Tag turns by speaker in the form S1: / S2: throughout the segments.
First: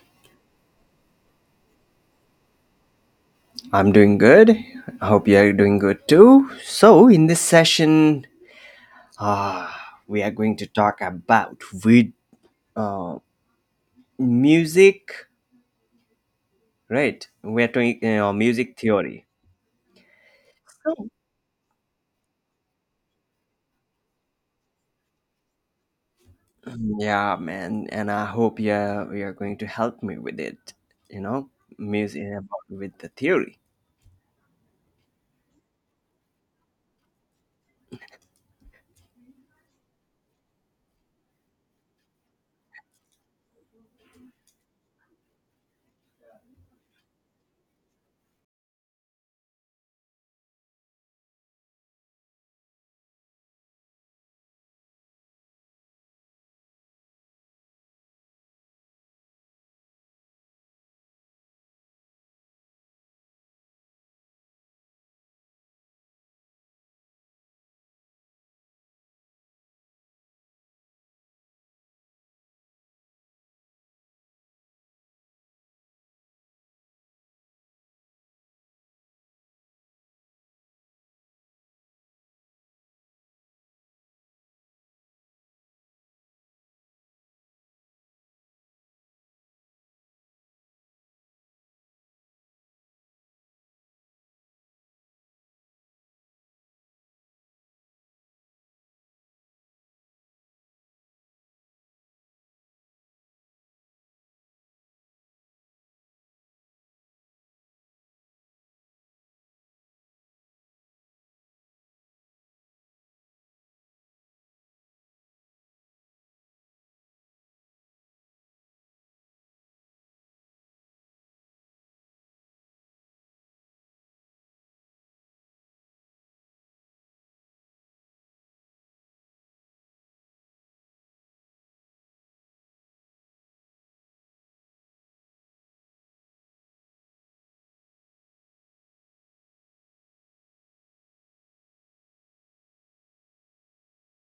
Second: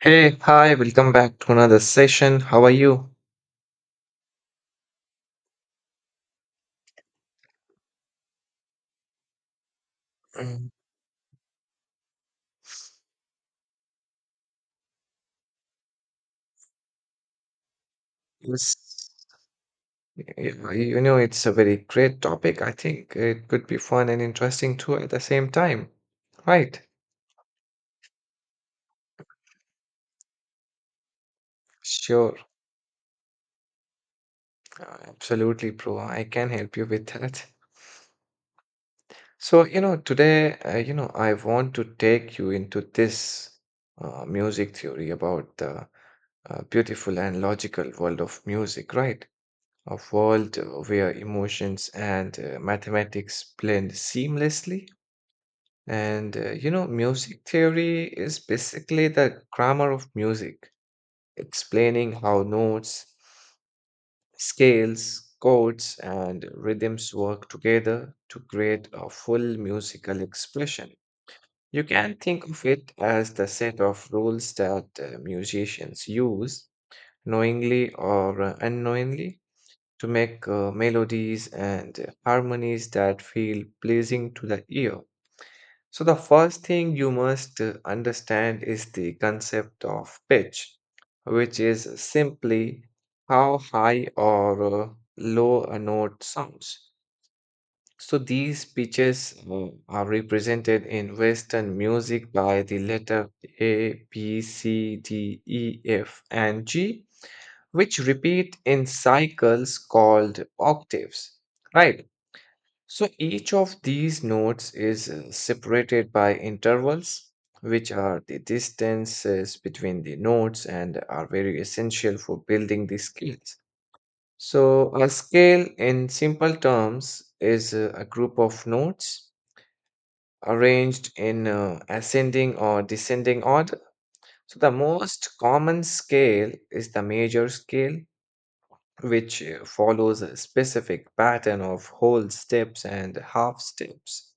S1: Hey, hi, welcome back to another session. How are you?
S2: I'm doing good. I hope you are doing good too. So, in this session, uh, we are going to
S1: Mm.
S2: talk about with uh, music, right? We are doing
S1: Yes.
S2: music theory.
S1: You know, it's a very great topic. I think it could be fun and interesting too at the same time. Right.
S2: Yeah, man, and I hope you are going to help me with it. You know, Music
S1: Sure.
S2: about with the theory.
S1: Absolutely, bro. I can help you with that. So, today, I want to take you into this music theory about the beautiful and logical world of music, right? A world where emotions and mathematics blend seamlessly. And music theory is basically the grammar of music, explaining how notes, scales, chords, and rhythms work together to create a full musical expression. You can think of it as the set of rules that musicians use knowingly or unknowingly to make melodies and harmonies that feel pleasing to the ear. So, the first thing you must understand is the concept of pitch, which is simply how high or low a note sounds. So these pitches are represented in Western music by the letter A, B, C, D, E, F, and G, which repeat in cycles called octaves. Right. So each of these notes is separated by intervals, which are the distances between the notes and are very essential for building the skills. So, a scale in simple terms is a group of notes arranged in ascending or descending order. So, the most common scale is the major scale, which follows a specific pattern of whole steps and half steps.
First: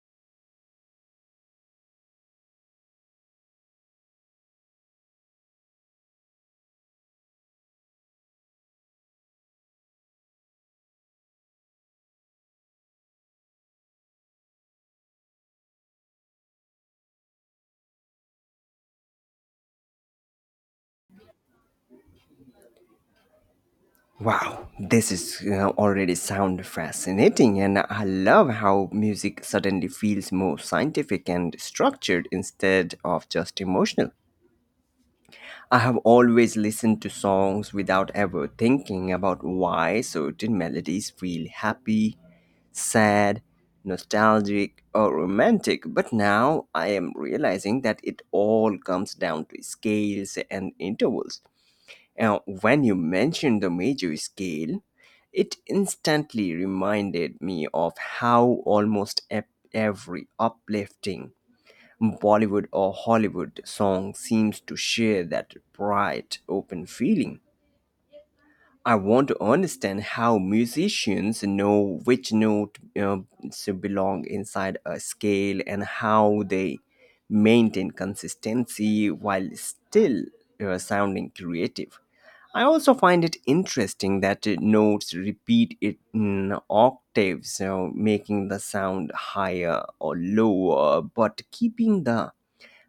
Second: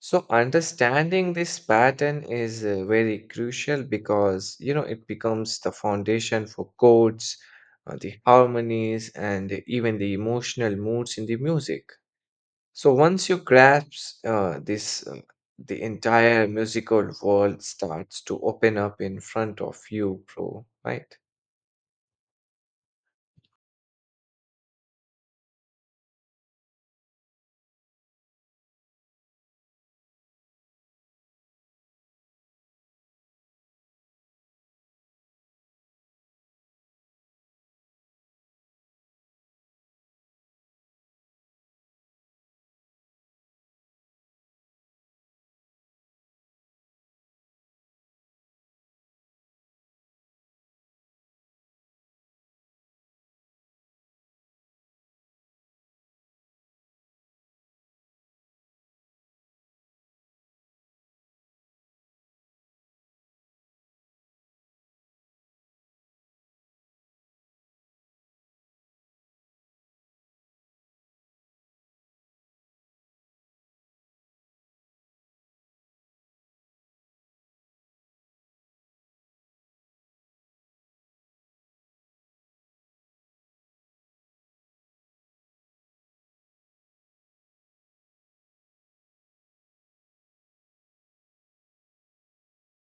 S1: So understanding this pattern is very crucial because it becomes the foundation for chords, the harmonies, and even the emotional moods in the music. So once you grasp this, the entire musical world starts to open up in front of you, bro. Right?
S2: Wow, this is already sound fascinating, and I love how music suddenly feels more scientific and structured instead of just emotional. I have always listened to songs without ever thinking about why certain melodies feel happy, sad, nostalgic, or romantic, but now I am realizing that it all comes down to scales and intervals. Now, when you mentioned the major scale, it instantly reminded me of how almost every uplifting Bollywood or Hollywood song seems to share that bright, open feeling. I want to understand how musicians know which note to belong inside a scale and how they maintain consistency while still sounding creative. I also find it interesting that notes repeat it in octaves, so making the sound higher or lower, but keeping the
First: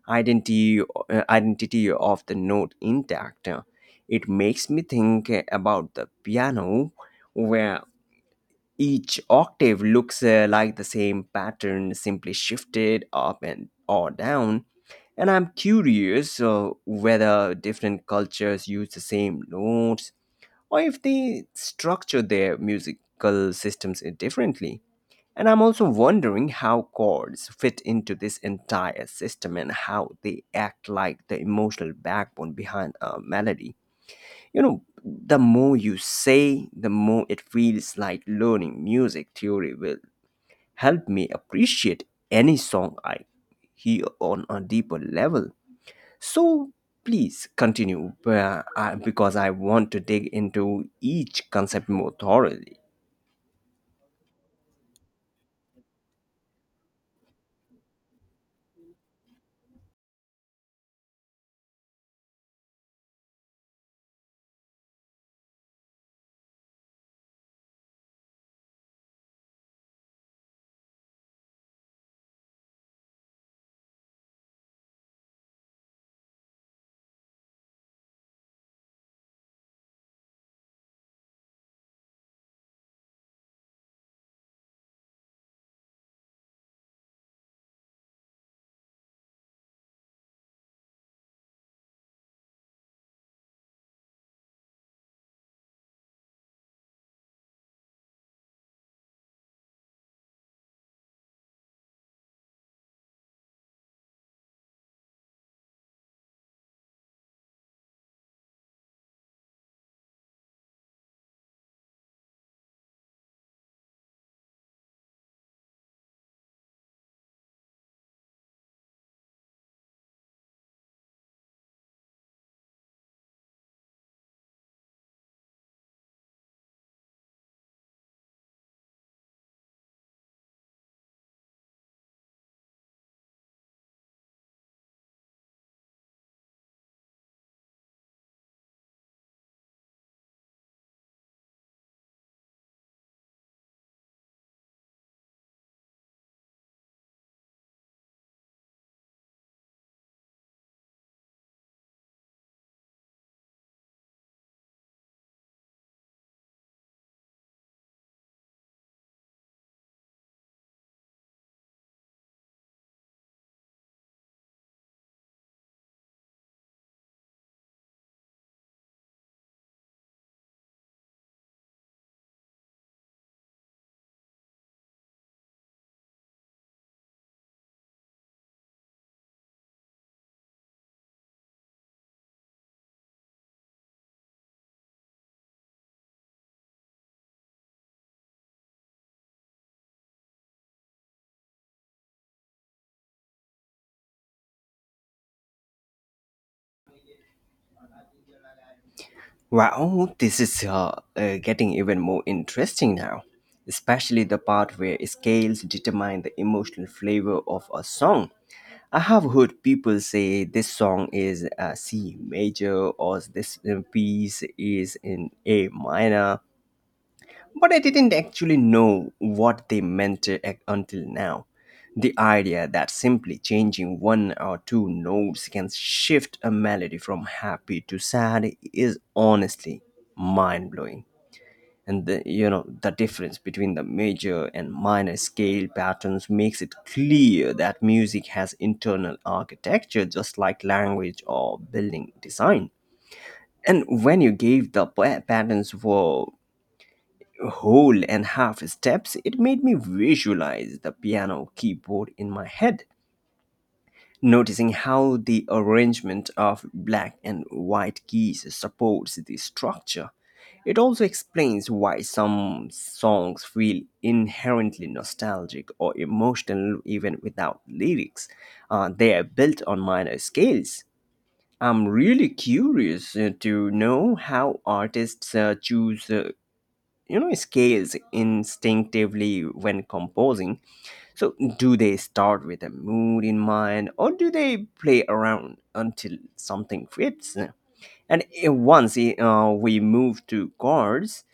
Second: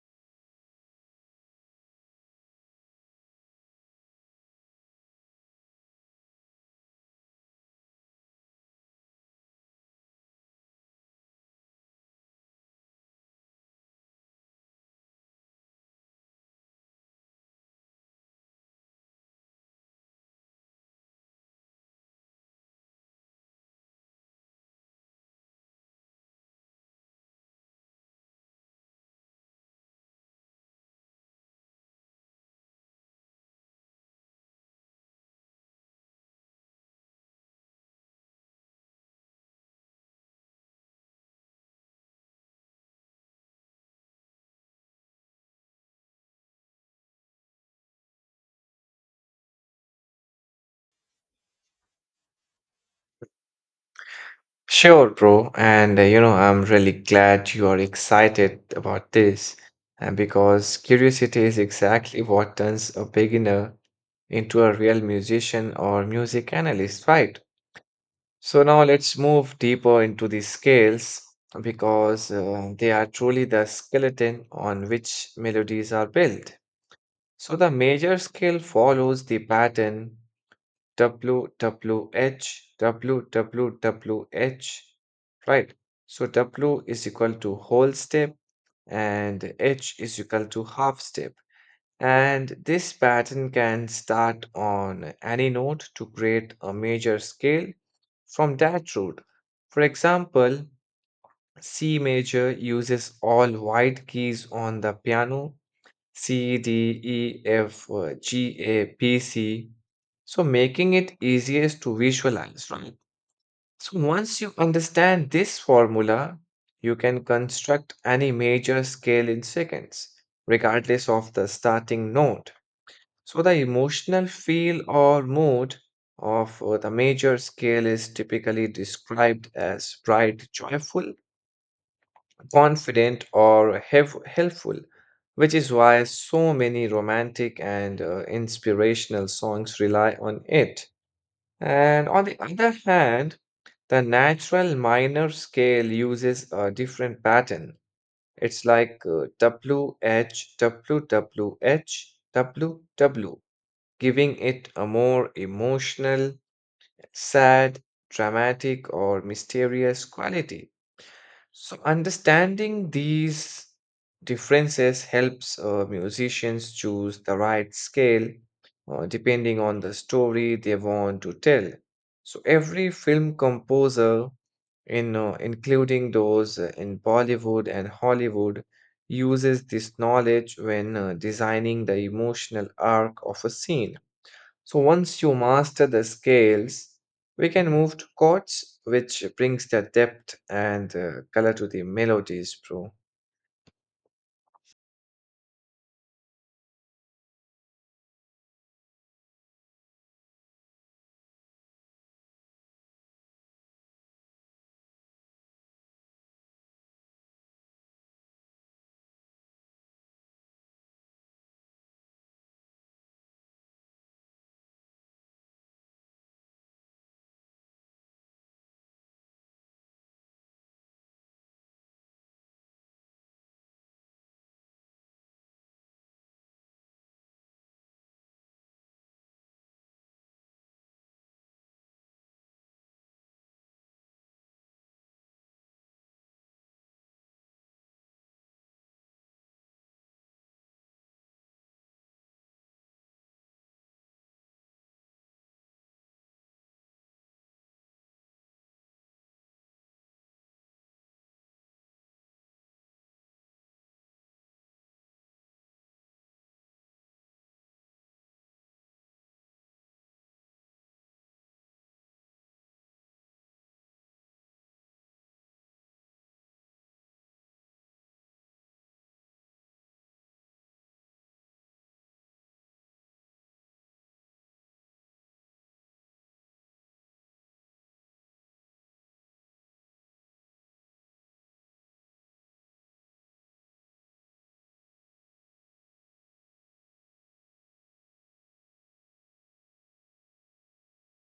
S2: identity of the note intact. It makes me think about the piano where each octave looks like the same pattern simply shifted up and or down. And I'm curious whether different cultures use the same notes or if they structure their musical systems differently. And I'm also wondering how chords fit into this entire system and how they act like the emotional backbone behind a melody. You know, the more you say, the more it feels like learning music theory will help me appreciate any song I hear on a deeper level. So please continue, because I want to dig into each concept more thoroughly.
S1: Sure, bro. And I'm really glad you are excited about this, and because curiosity is exactly what turns a beginner into a real musician or music analyst, right? So now let's move deeper into the scales because they are truly the skeleton on which melodies are built. So the major scale follows the pattern W W H W W W H, right? So W is equal to whole step and H is equal to half step. And this pattern can start on any node to create a major scale from that root. For example, C major uses all white keys on the piano: C, D, E, F, G, A, P, C. So making it easiest to visualize, right? So once you understand this formula, you can construct any major scale in seconds, regardless of the starting note. So the emotional feel or mood of the major scale is typically described as bright, joyful, confident, or helpful, which is why so many romantic and inspirational songs rely on it. And on the other hand, the natural minor scale uses a different pattern. It's like WH, giving it a more emotional, sad, dramatic, or mysterious quality. So understanding these differences helps musicians choose the right scale depending on the story they want to tell. So every film composer, in including those in Bollywood and Hollywood, uses this knowledge when designing the emotional arc of a scene. So once you master the scales, we can move to chords, which brings the depth and color to the melodies, bro.
S2: Wow, this is getting even more interesting now, especially the part where scales determine the emotional flavor of a song. I have heard people say this song is C major or this piece is in A minor. But I didn't actually know what they meant, until now. The idea that simply changing one or two notes can shift a melody from happy to sad is honestly mind blowing. And the, you know the difference between the major and minor scale patterns makes it clear that music has internal architecture just like language or building design. And when you gave the patterns were whole and half steps, it made me visualize the piano keyboard in my head, noticing how the arrangement of black and white keys supports the structure. It also explains why some songs feel inherently nostalgic or emotional even without lyrics. They are built on minor scales. I'm really curious to know how artists choose, scales instinctively when composing. So do they start with a mood in mind or do they play around until something fits? And once we move to chords,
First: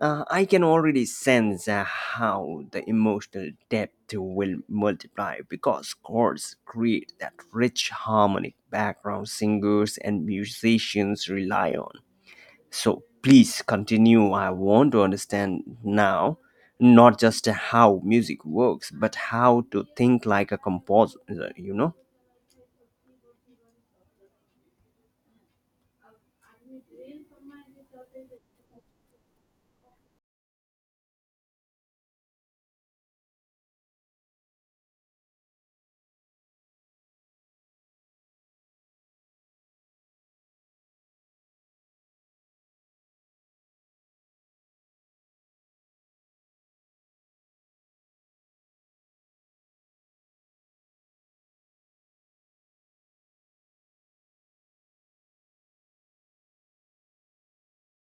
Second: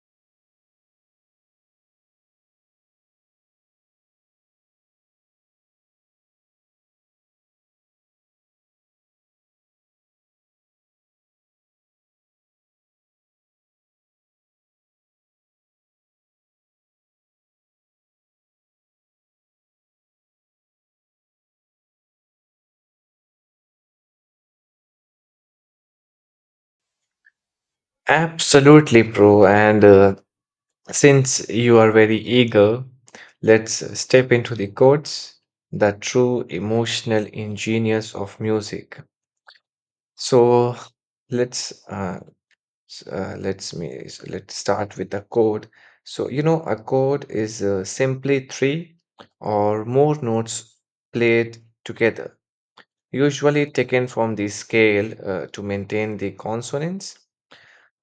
S2: I can already sense how the emotional depth will multiply because chords create that rich harmonic background singers and musicians rely on. So please continue. I want to understand now not just how music works, but how to think like a composer, you know?
S1: Absolutely, bro. And since you are very eager, let's step into the chords, the true emotional engineers of music. So let's S- let's me s- let's start with a chord. So a chord is simply three or more notes played together, usually taken from the scale to maintain the consonants.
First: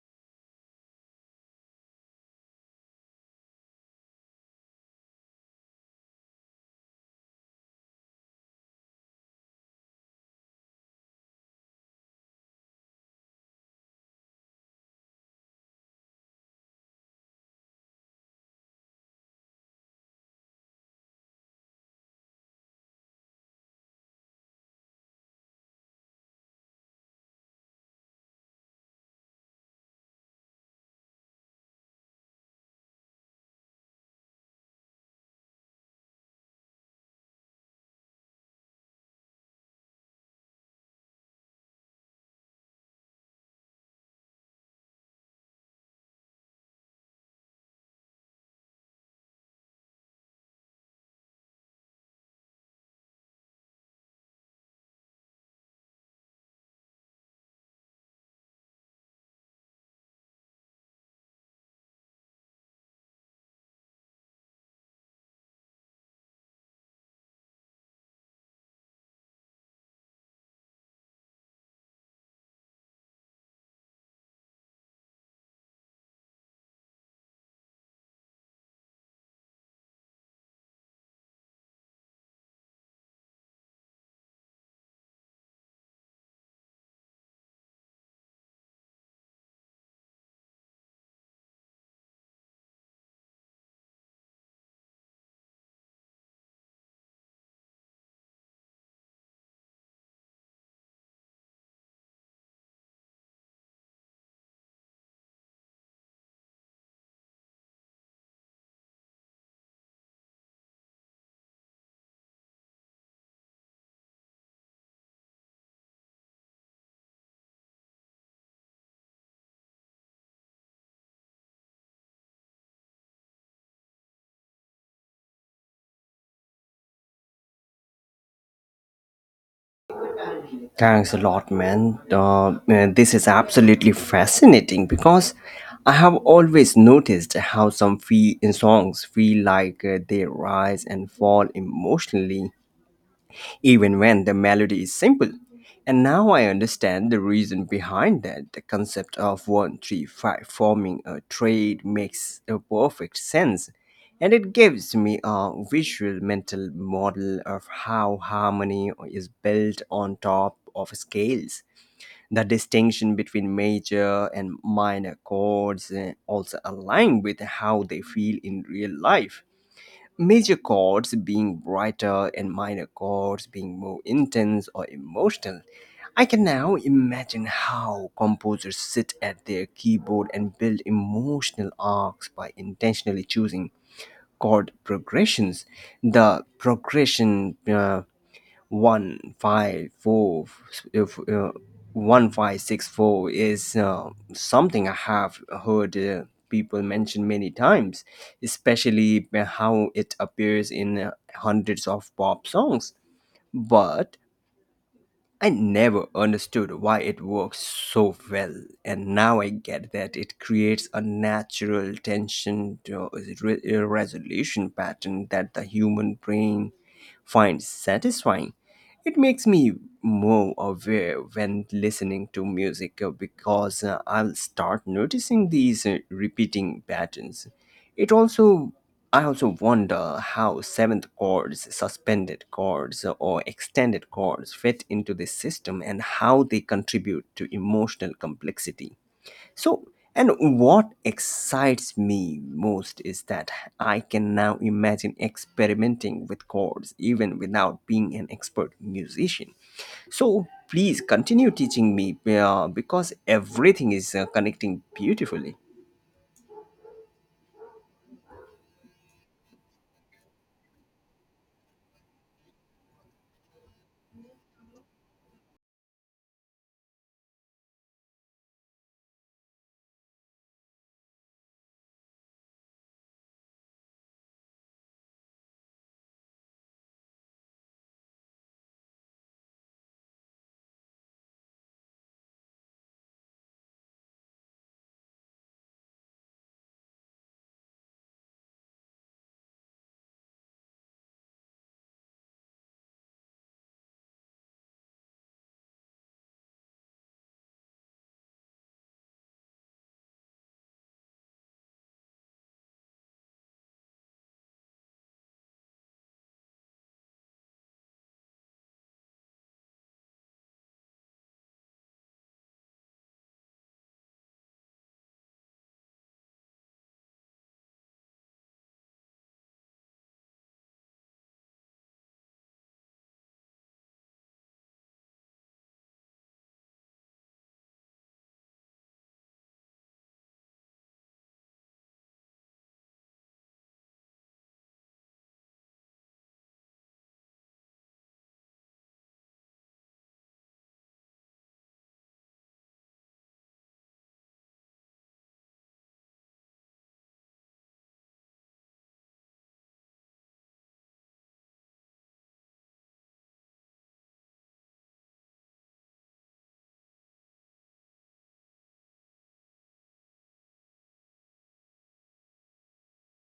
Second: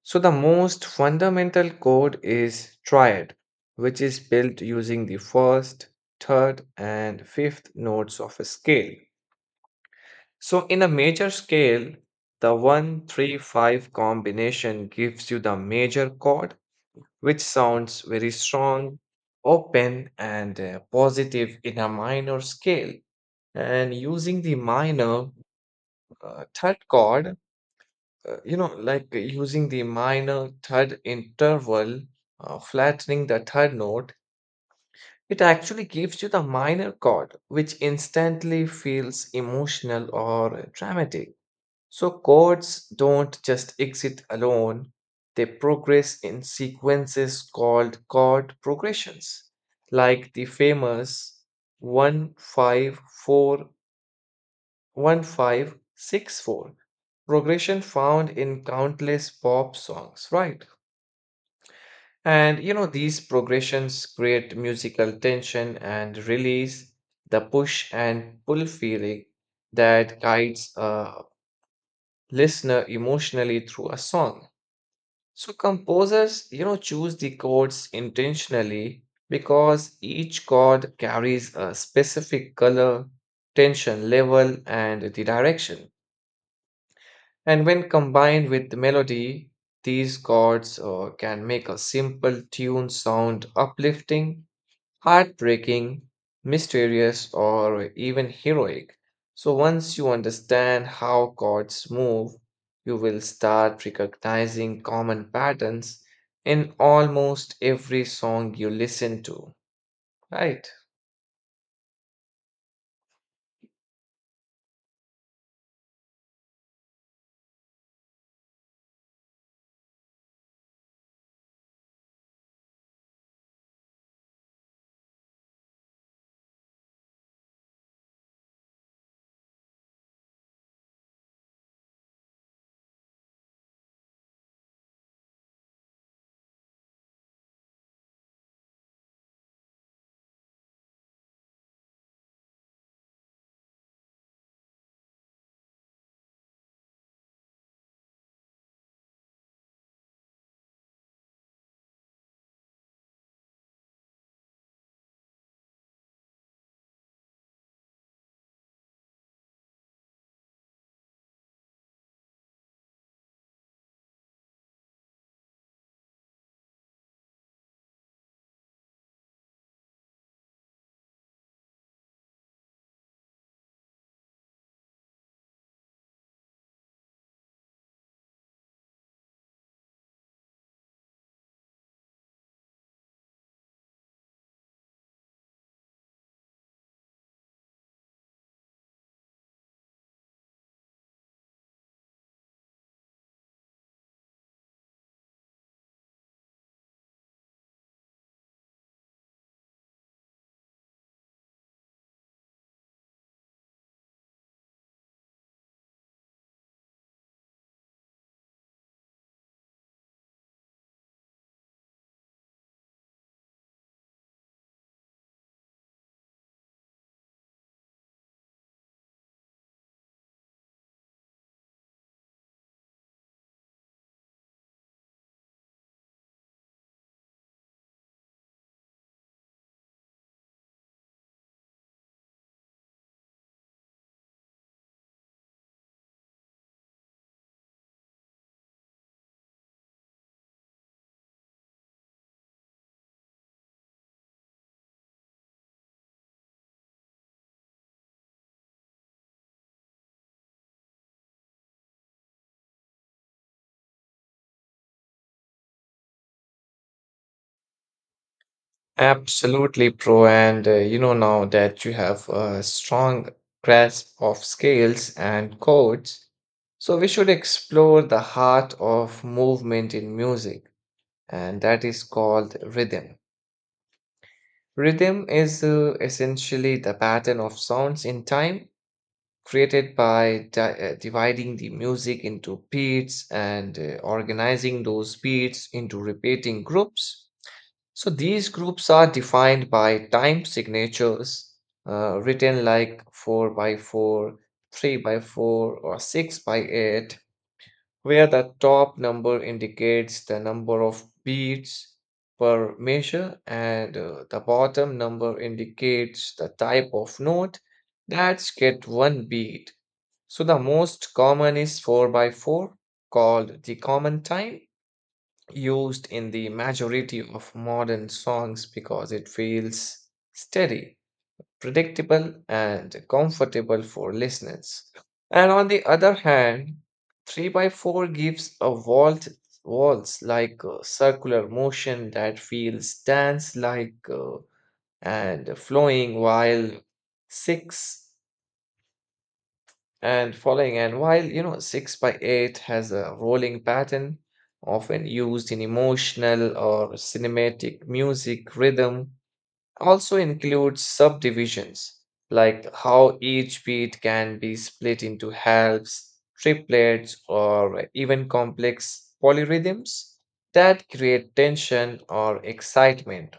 S1: So the most fundamental chord is triad, which is built using the first, third, and fifth notes of a scale. So in a major scale, the 1-3-5 combination gives you the major chord, which sounds very strong, open, and positive in a minor scale. And using the minor third chord, like using the minor third interval, flattening the third note, it actually gives you the minor chord, which instantly feels emotional or dramatic. So chords don't just exist alone, they progress in sequences called chord progressions, like the famous 1-5-4, 1-5-6-4 progression found in countless pop songs, right? And these progressions create musical tension and release, the push and pull feeling that guides a listener emotionally through a song. So composers, choose the chords intentionally because each chord carries a specific color, tension level, and the direction. And when combined with the melody, these chords can make a simple tune sound uplifting, heartbreaking, mysterious, or even heroic. So, once you understand how gods move, you will start recognizing common patterns in almost every song you listen to, right?
S2: Thanks a lot, man. Man, this is absolutely fascinating because I have always noticed how songs feel like they rise and fall emotionally even when the melody is simple. And now I understand the reason behind that. The concept of 135 forming a trade makes a perfect sense, and it gives me a visual mental model of how harmony is built on top of scales. The distinction between major and minor chords also align with how they feel in real life, major chords being brighter and minor chords being more intense or emotional. I can now imagine how composers sit at their keyboard and build emotional arcs by intentionally choosing chord progressions. The progression, 1-5-4, if 1-5-6-4, is something I have heard people mention many times, especially how it appears in hundreds of pop songs. But I never understood why it works so well, and now I get that it creates a natural tension to resolution pattern that the human brain finds satisfying. It makes me more aware when listening to music, because I'll start noticing these repeating patterns. It also I also wonder how seventh chords, suspended chords, or extended chords fit into this system and how they contribute to emotional complexity. So, and what excites me most is that I can now imagine experimenting with chords even without being an expert musician. So please continue teaching me, because everything is connecting beautifully.
S1: Absolutely, pro. And now that you have a strong grasp of scales and chords, so we should explore the heart of movement in music, and that is called rhythm. Rhythm is essentially the pattern of sounds in time created by dividing the music into beats and organizing those beats into repeating groups. So these groups are defined by time signatures, written like 4/4, 3/4, or 6/8, where the top number indicates the number of beats per measure and the bottom number indicates the type of note that's get one beat. So the most common is 4/4, called the common time, used in the majority of modern songs because it feels steady, predictable, and comfortable for listeners. And on the other hand, 3/4 gives a waltz, like circular motion that feels dance like and flowing, while 6 and following, and while 6/8 has a rolling pattern often used in emotional or cinematic music. Rhythm also includes subdivisions, like how each beat can be split into halves, triplets, or even complex polyrhythms that create tension or excitement.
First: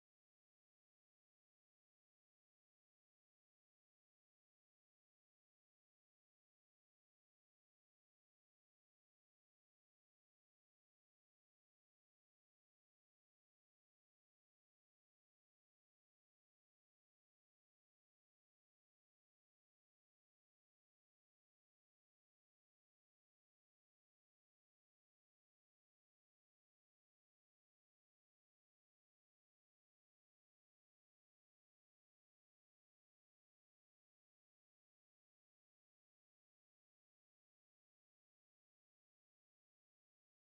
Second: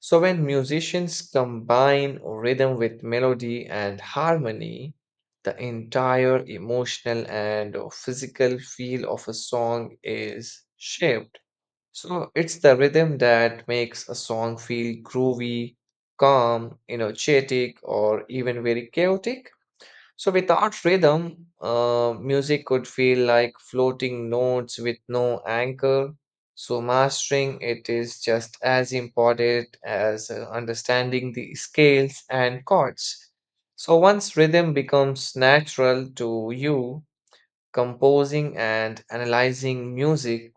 S1: So, when musicians combine rhythm with melody and harmony, the entire emotional and physical feel of a song is shaped. So it's the rhythm that makes a song feel groovy, calm, energetic, or even very chaotic. So without rhythm, music could feel like floating notes with no anchor. So mastering it is just as important as understanding the scales and chords. So once rhythm becomes natural to you, composing and analyzing music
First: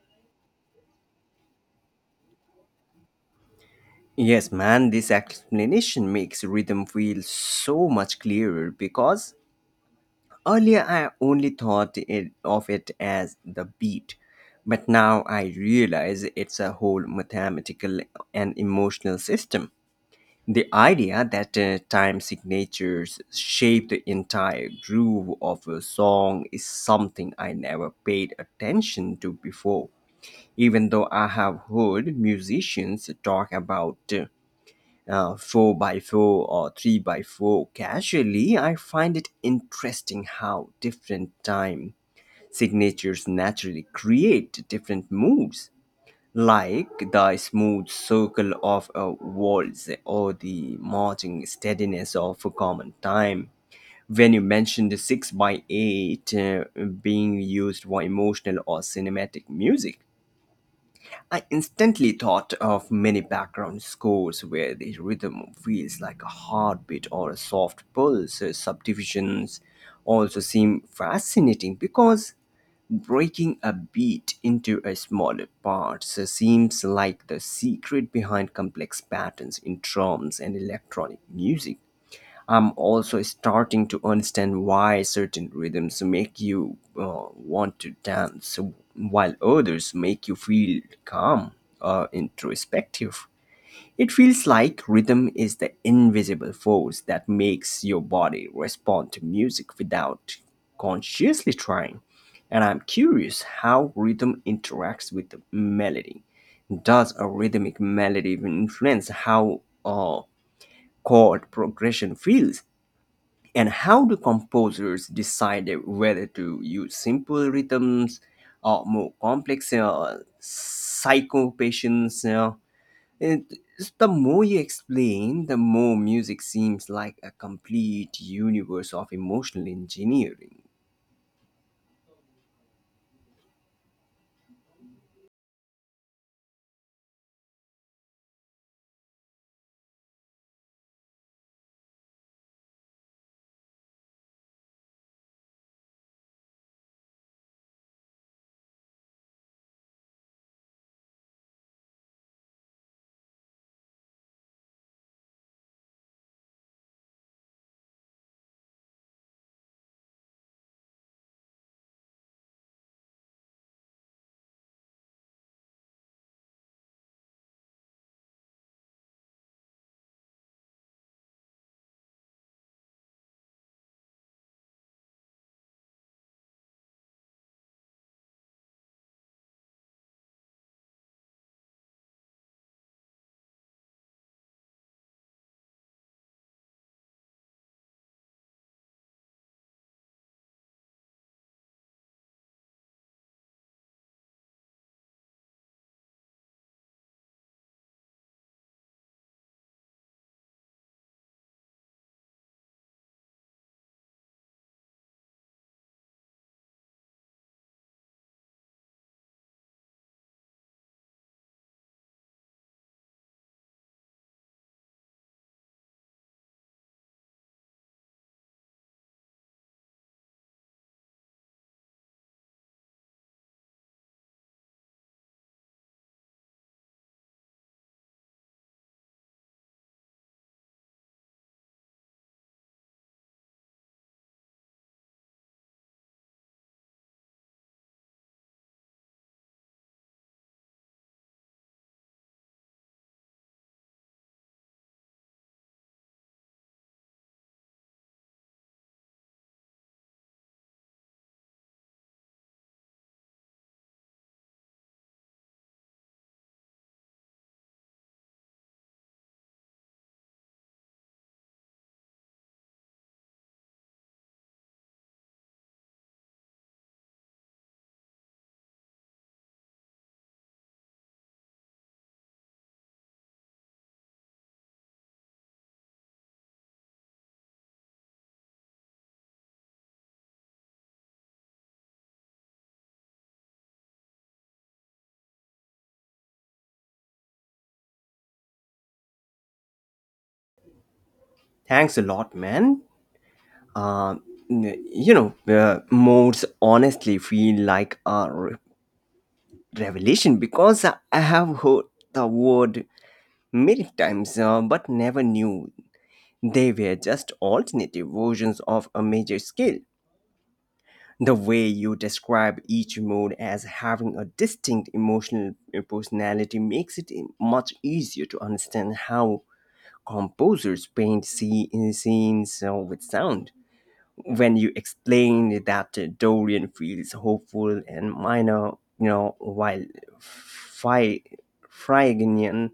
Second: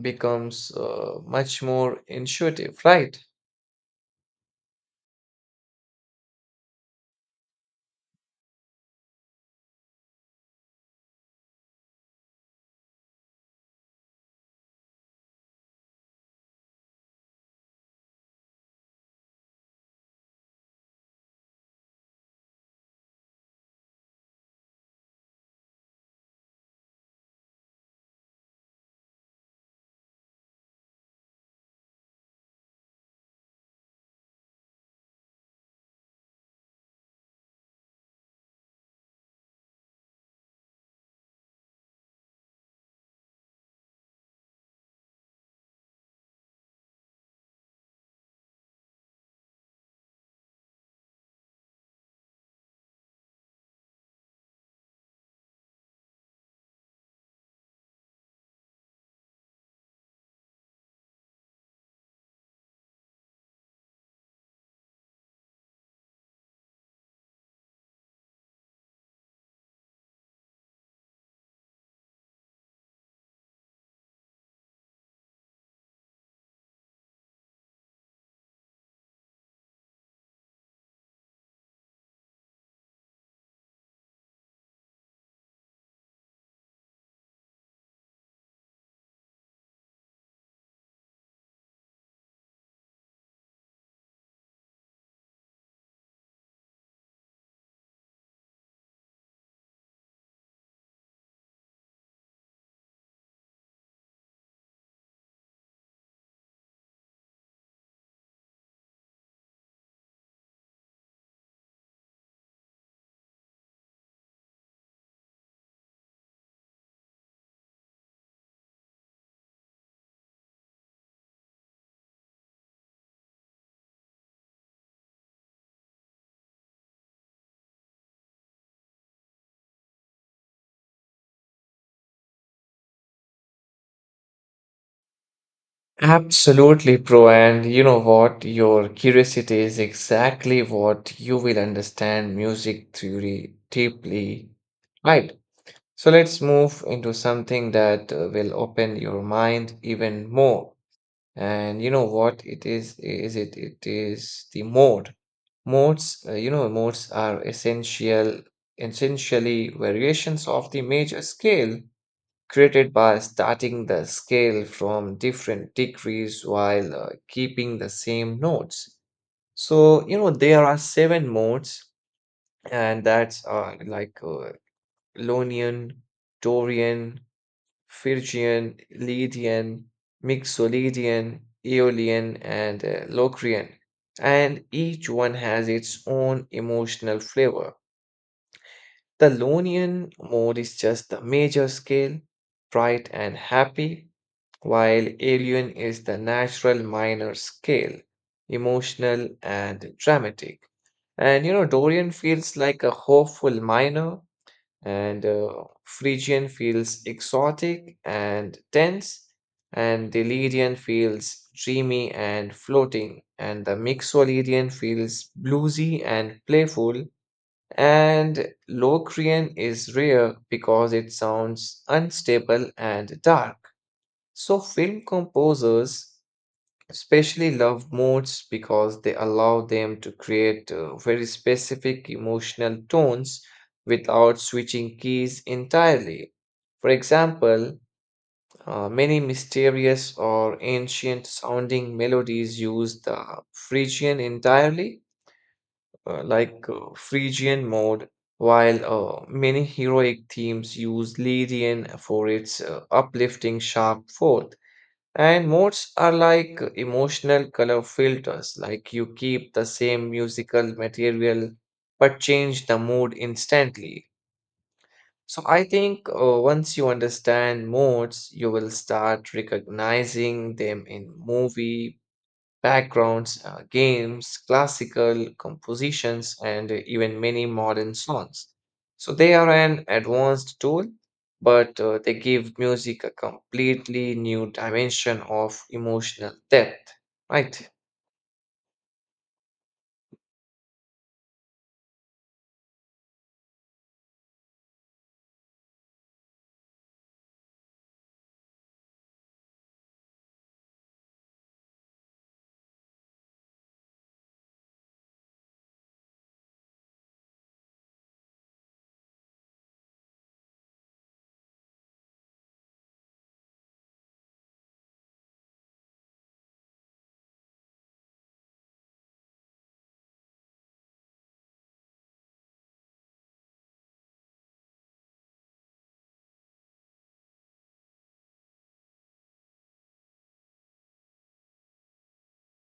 S1: becomes much more intuitive, right?
S2: Yes, man, this explanation makes rhythm feel so much clearer because earlier, I only thought of it as the beat, but now I realize it's a whole mathematical and emotional system. The idea that time signatures shape the entire groove of a song is something I never paid attention to before, even though I have heard musicians talk about 4 by 4 or 3 by 4 casually. I find it interesting how different time signatures naturally create different moods, like the smooth circle of a waltz or the marching steadiness of a common time. When you mentioned the 6 by 8 being used for emotional or cinematic music, I instantly thought of many background scores where the rhythm feels like a heartbeat or a soft pulse. Subdivisions also seem fascinating because breaking a beat into a smaller parts seems like the secret behind complex patterns in drums and electronic music. I'm also starting to understand why certain rhythms make you want to dance, while others make you feel calm or introspective. It feels like rhythm is the invisible force that makes your body respond to music without consciously trying. And I'm curious how rhythm interacts with the melody. Does a rhythmic melody even influence how a chord progression feels? And how do composers decide whether to use simple rhythms or more complex psychopatients? And the more you explain, the more music seems like a complete universe of emotional engineering.
S1: Absolutely, Pro. And you know what? Your curiosity is exactly what you will understand music theory deeply, right? So let's move into something that will open your mind even more. And you know what? It is the mode. Modes are essentially variations of the major scale, created by starting the scale from different degrees while keeping the same notes. So, there are seven modes, and that's like Ionian, Dorian, Phrygian, Lydian, Mixolydian, Aeolian, and Locrian. And each one has its own emotional flavor. The Ionian mode is just the major scale, bright and happy, while Alien is the natural minor scale, emotional and dramatic. And Dorian feels like a hopeful minor, and Phrygian feels exotic and tense, and the Delirian feels dreamy and floating, and the Mixolydian feels bluesy and playful, and Locrian is rare because it sounds unstable and dark. So, film composers especially love moods because they allow them to create very specific emotional tones without switching keys entirely. For example, many mysterious or ancient sounding melodies use the Phrygian entirely, like Phrygian mode, while many heroic themes use Lydian for its uplifting sharp fourth. And modes are like emotional color filters, like you keep the same musical material but change the mood instantly. So I think once you understand modes, you will start recognizing them in movie backgrounds, games, classical compositions, and even many modern songs. So they are an advanced tool, but they give music a completely new dimension of emotional depth, right?
S2: Thanks a lot, man. Uh, Modes honestly feel like a revelation because I have heard the word many times, but never knew they were just alternative versions of a major scale. The way you describe each mood as having a distinct emotional personality makes it, much easier to understand how composers paint scenes with sound. When you explain that Dorian feels hopeful and minor, you know, while Fry Phrygian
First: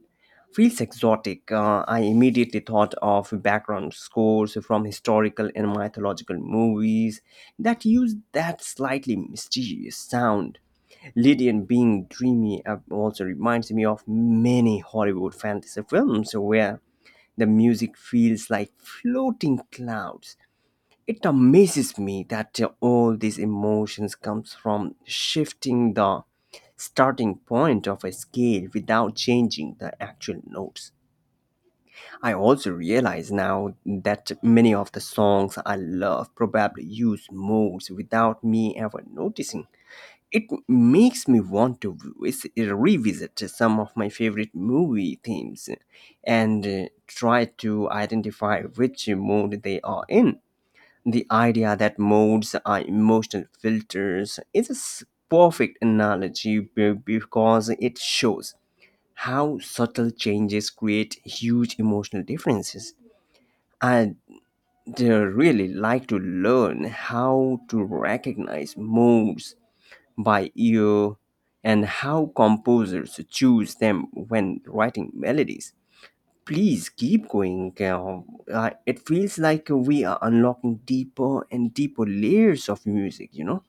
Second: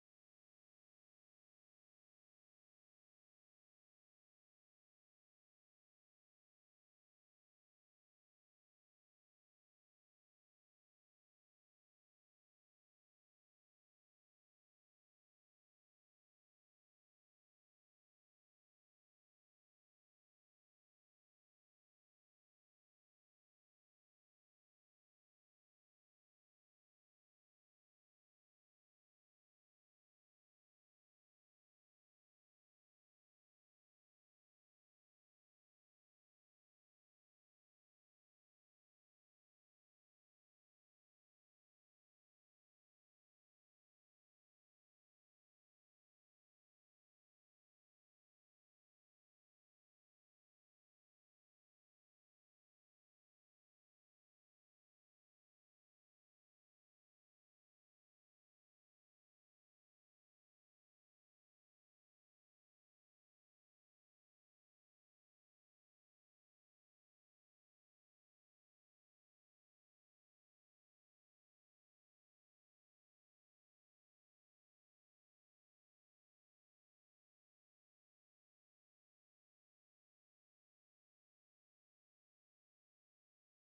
S2: feels exotic, I immediately thought of background scores from historical and mythological movies that use that slightly mysterious sound. Lydian being dreamy also reminds me of many Hollywood fantasy films where the music feels like floating clouds. It amazes me that all these emotions comes from shifting the starting point of a scale without changing the actual notes. I also realize now that many of the songs I love probably use modes without me ever noticing. It makes me want to revisit some of my favorite movie themes and try to identify which mode they are in. The idea that modes are emotional filters is a perfect analogy because it shows how subtle changes create huge emotional differences. I'd really like to learn how to recognize modes by ear and how composers choose them when writing melodies. Please keep going. It feels like we are unlocking deeper and deeper layers of music, you know?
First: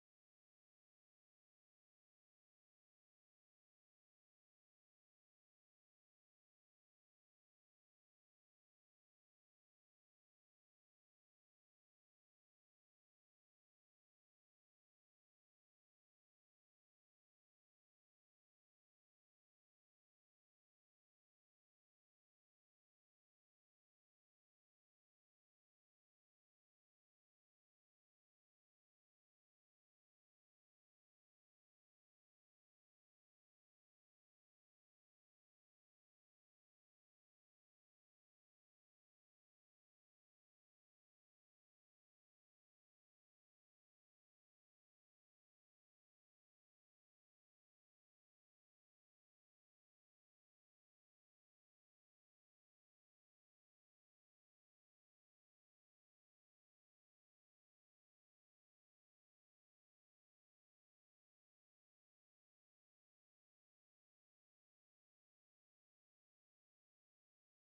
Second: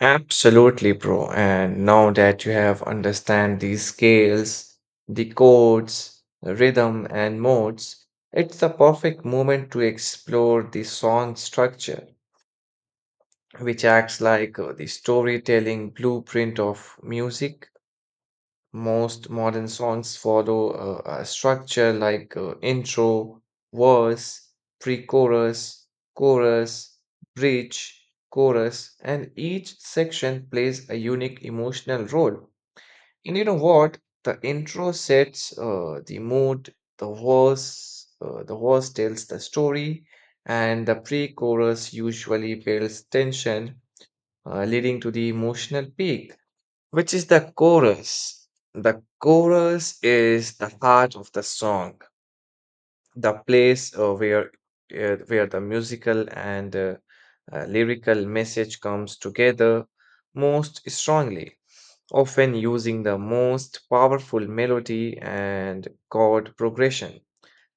S1: Absolutely, bro. And now that you have understand the scales, the chords, the rhythm, and modes, it's the perfect moment to explore the song structure, which acts like the storytelling blueprint of music. Most modern songs follow a structure like intro, verse, pre chorus, chorus, bridge, chorus, and each section plays a unique emotional role. And you know what? The intro sets the mood, the verse tells the story, and the pre chorus usually builds tension, leading to the emotional peak, which is the chorus. The chorus is the heart of the song, the place where the musical and lyrical message comes together most strongly, often using the most powerful melody and chord progression.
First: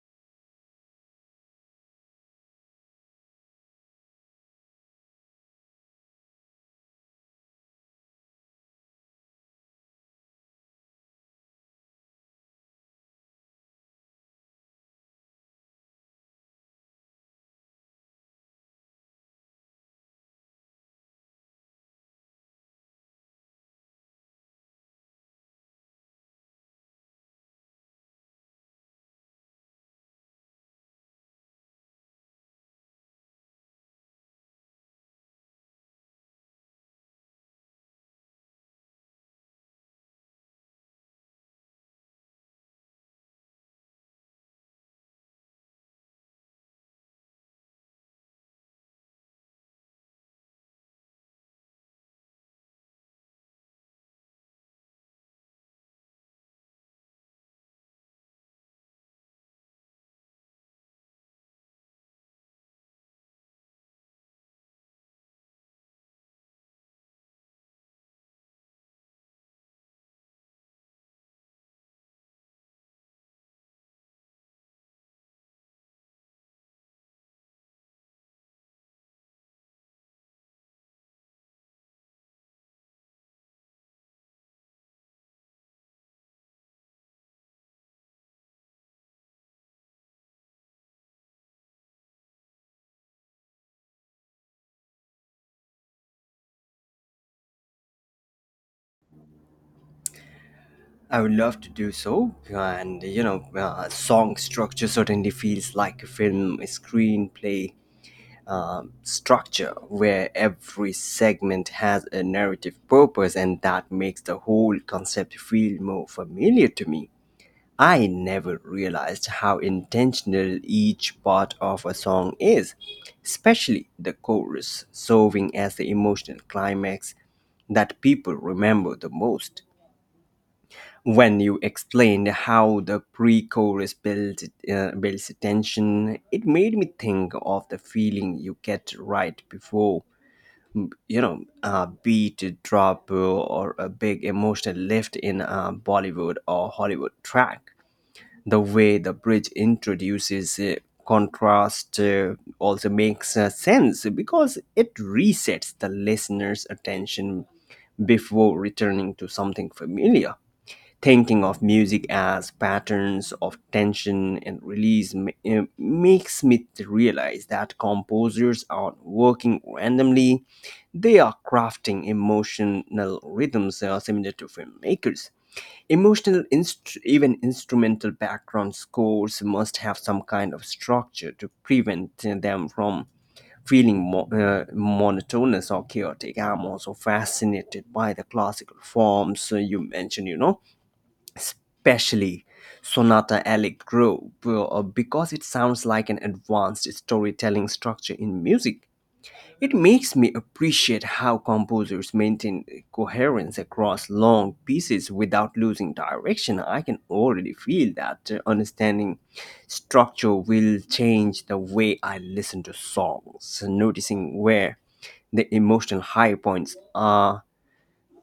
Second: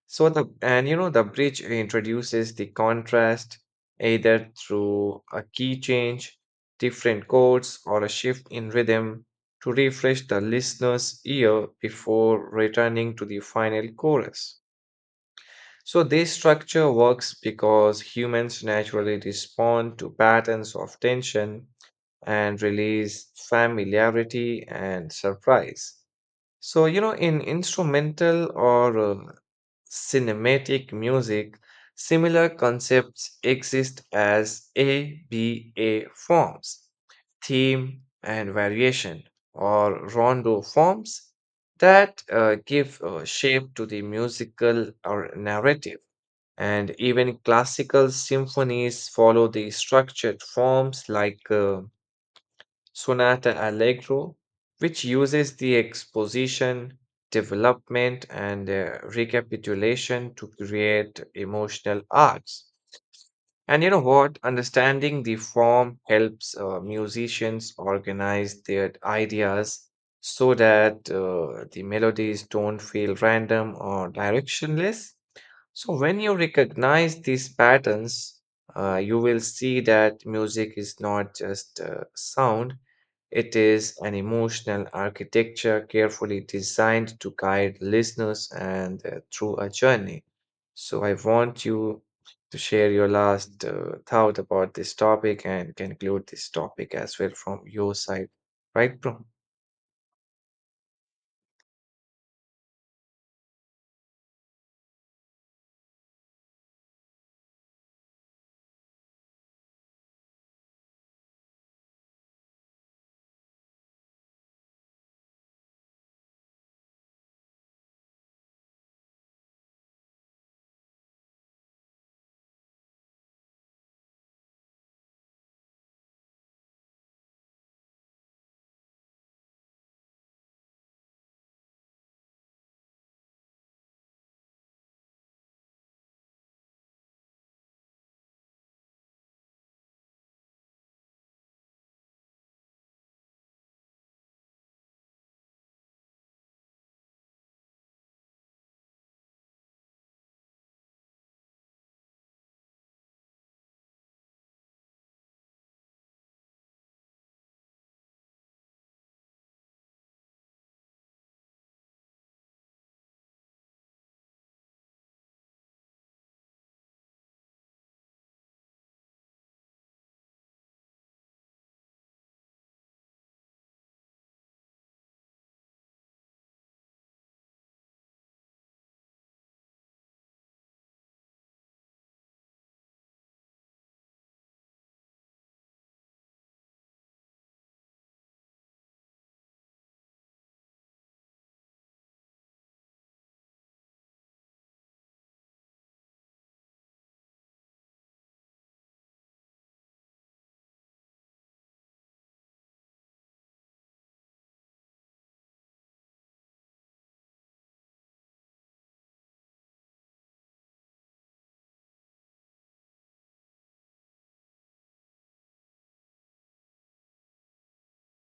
S1: So the and you know the bridge introduces the contrast, either through a key change, different chords, or a shift in rhythm, to refresh the listener's ear before returning to the final chorus. So this structure works because humans naturally respond to patterns of tension and release, familiarity and surprise. So, in instrumental or cinematic music, similar concepts exist as ABA forms, theme and variation, or rondo forms that give shape to the musical or narrative. And even classical symphonies follow the structured forms like Sonata Allegro, which uses the exposition, development, and recapitulation to create emotional arcs. And you know what? Understanding the form helps musicians organize their ideas so that the melodies don't feel random or directionless. So, when you recognize these patterns, you will see that music is not just sound, it is an emotional architecture carefully designed to guide listeners and through a journey. So, I want you to share your last thought about this topic and conclude this topic as well from your side, right, bro?
S2: I would love to do so. And, song structure certainly feels like a film screenplay structure where every segment has a narrative purpose, and that makes the whole concept feel more familiar to me. I never realized how intentional each part of a song is, especially the chorus, serving as the emotional climax that people remember the most. When you explained how the pre-chorus builds tension, it made me think of the feeling you get right before, a beat drop or a big emotional lift in a Bollywood or Hollywood track. The way the bridge introduces contrast also makes sense because it resets the listener's attention before returning to something familiar. Thinking of music as patterns of tension and release makes me realize that composers aren't working randomly, they are crafting emotional rhythms similar to filmmakers. Emotional, even instrumental background scores must have some kind of structure to prevent them from feeling monotonous or chaotic. I'm also fascinated by the classical forms you mentioned, especially Sonata Allegro, because it sounds like an advanced storytelling structure in music. It makes me appreciate how composers maintain coherence across long pieces without losing direction. I can already feel that understanding structure will change the way I listen to songs, noticing where the emotional high points are.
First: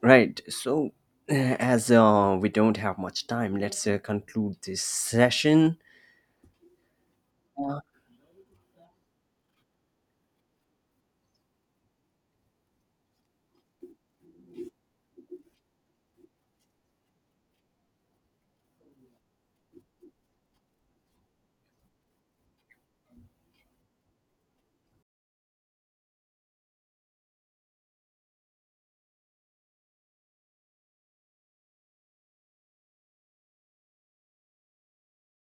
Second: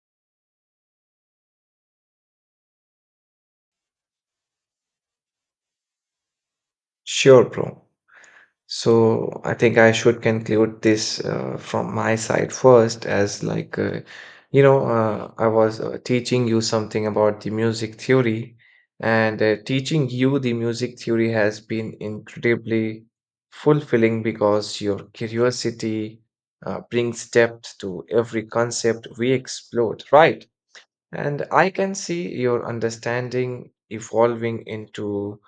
S2: Right. So, uh, as we don't have much time, let's conclude this session.
S1: Sure, bro. So I think I should conclude this from my side first, as like, I was teaching you something about the music theory, and teaching you the music theory has been incredibly fulfilling because your curiosity brings depth to every concept we explored, right? And I can see your understanding evolving into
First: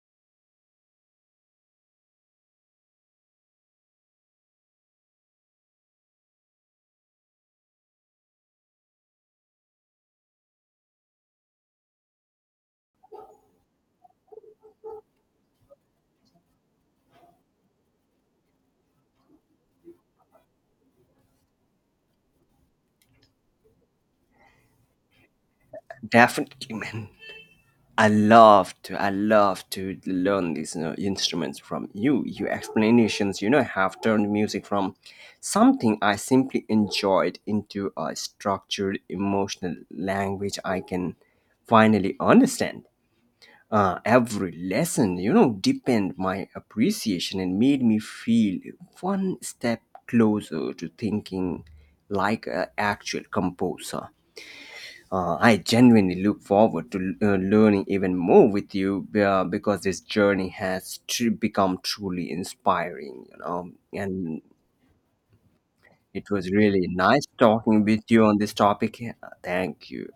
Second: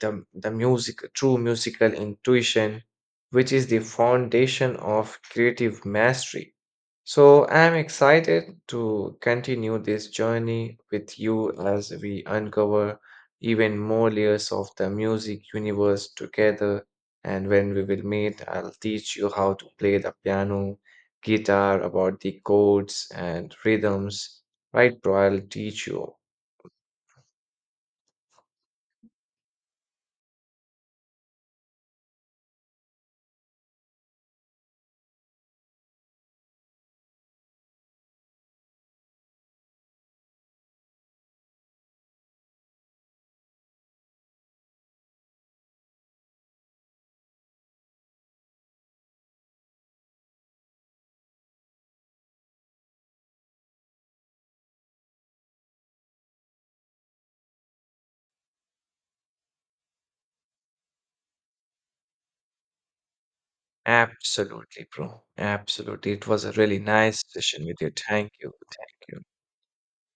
S1: the true musical intuition, which is the foundation of creative mastery. So I'm excited to continue this journey with you as we uncover even more layers of the music universe together. And when we will meet, I'll teach you how to play the piano, guitar, about the chords and rhythms. Right, bro? I'll teach you.
S2: Definitely, man. I love to learn these, instruments from you. Your explanations, have turned music from something I simply enjoyed into a structured, emotional language I can finally understand. Every lesson, deepened my appreciation and made me feel one step closer to thinking like an actual composer. I genuinely look forward to learning even more with you, because this journey has become truly inspiring. And
S1: Absolutely, bro. Absolutely. It
S2: it
S1: was
S2: was
S1: a really
S2: really
S1: nice
S2: nice
S1: session with
S2: talking
S1: you.
S2: with you
S1: Thank
S2: on
S1: you.
S2: this topic.
S1: Thank you.
S2: Thank you.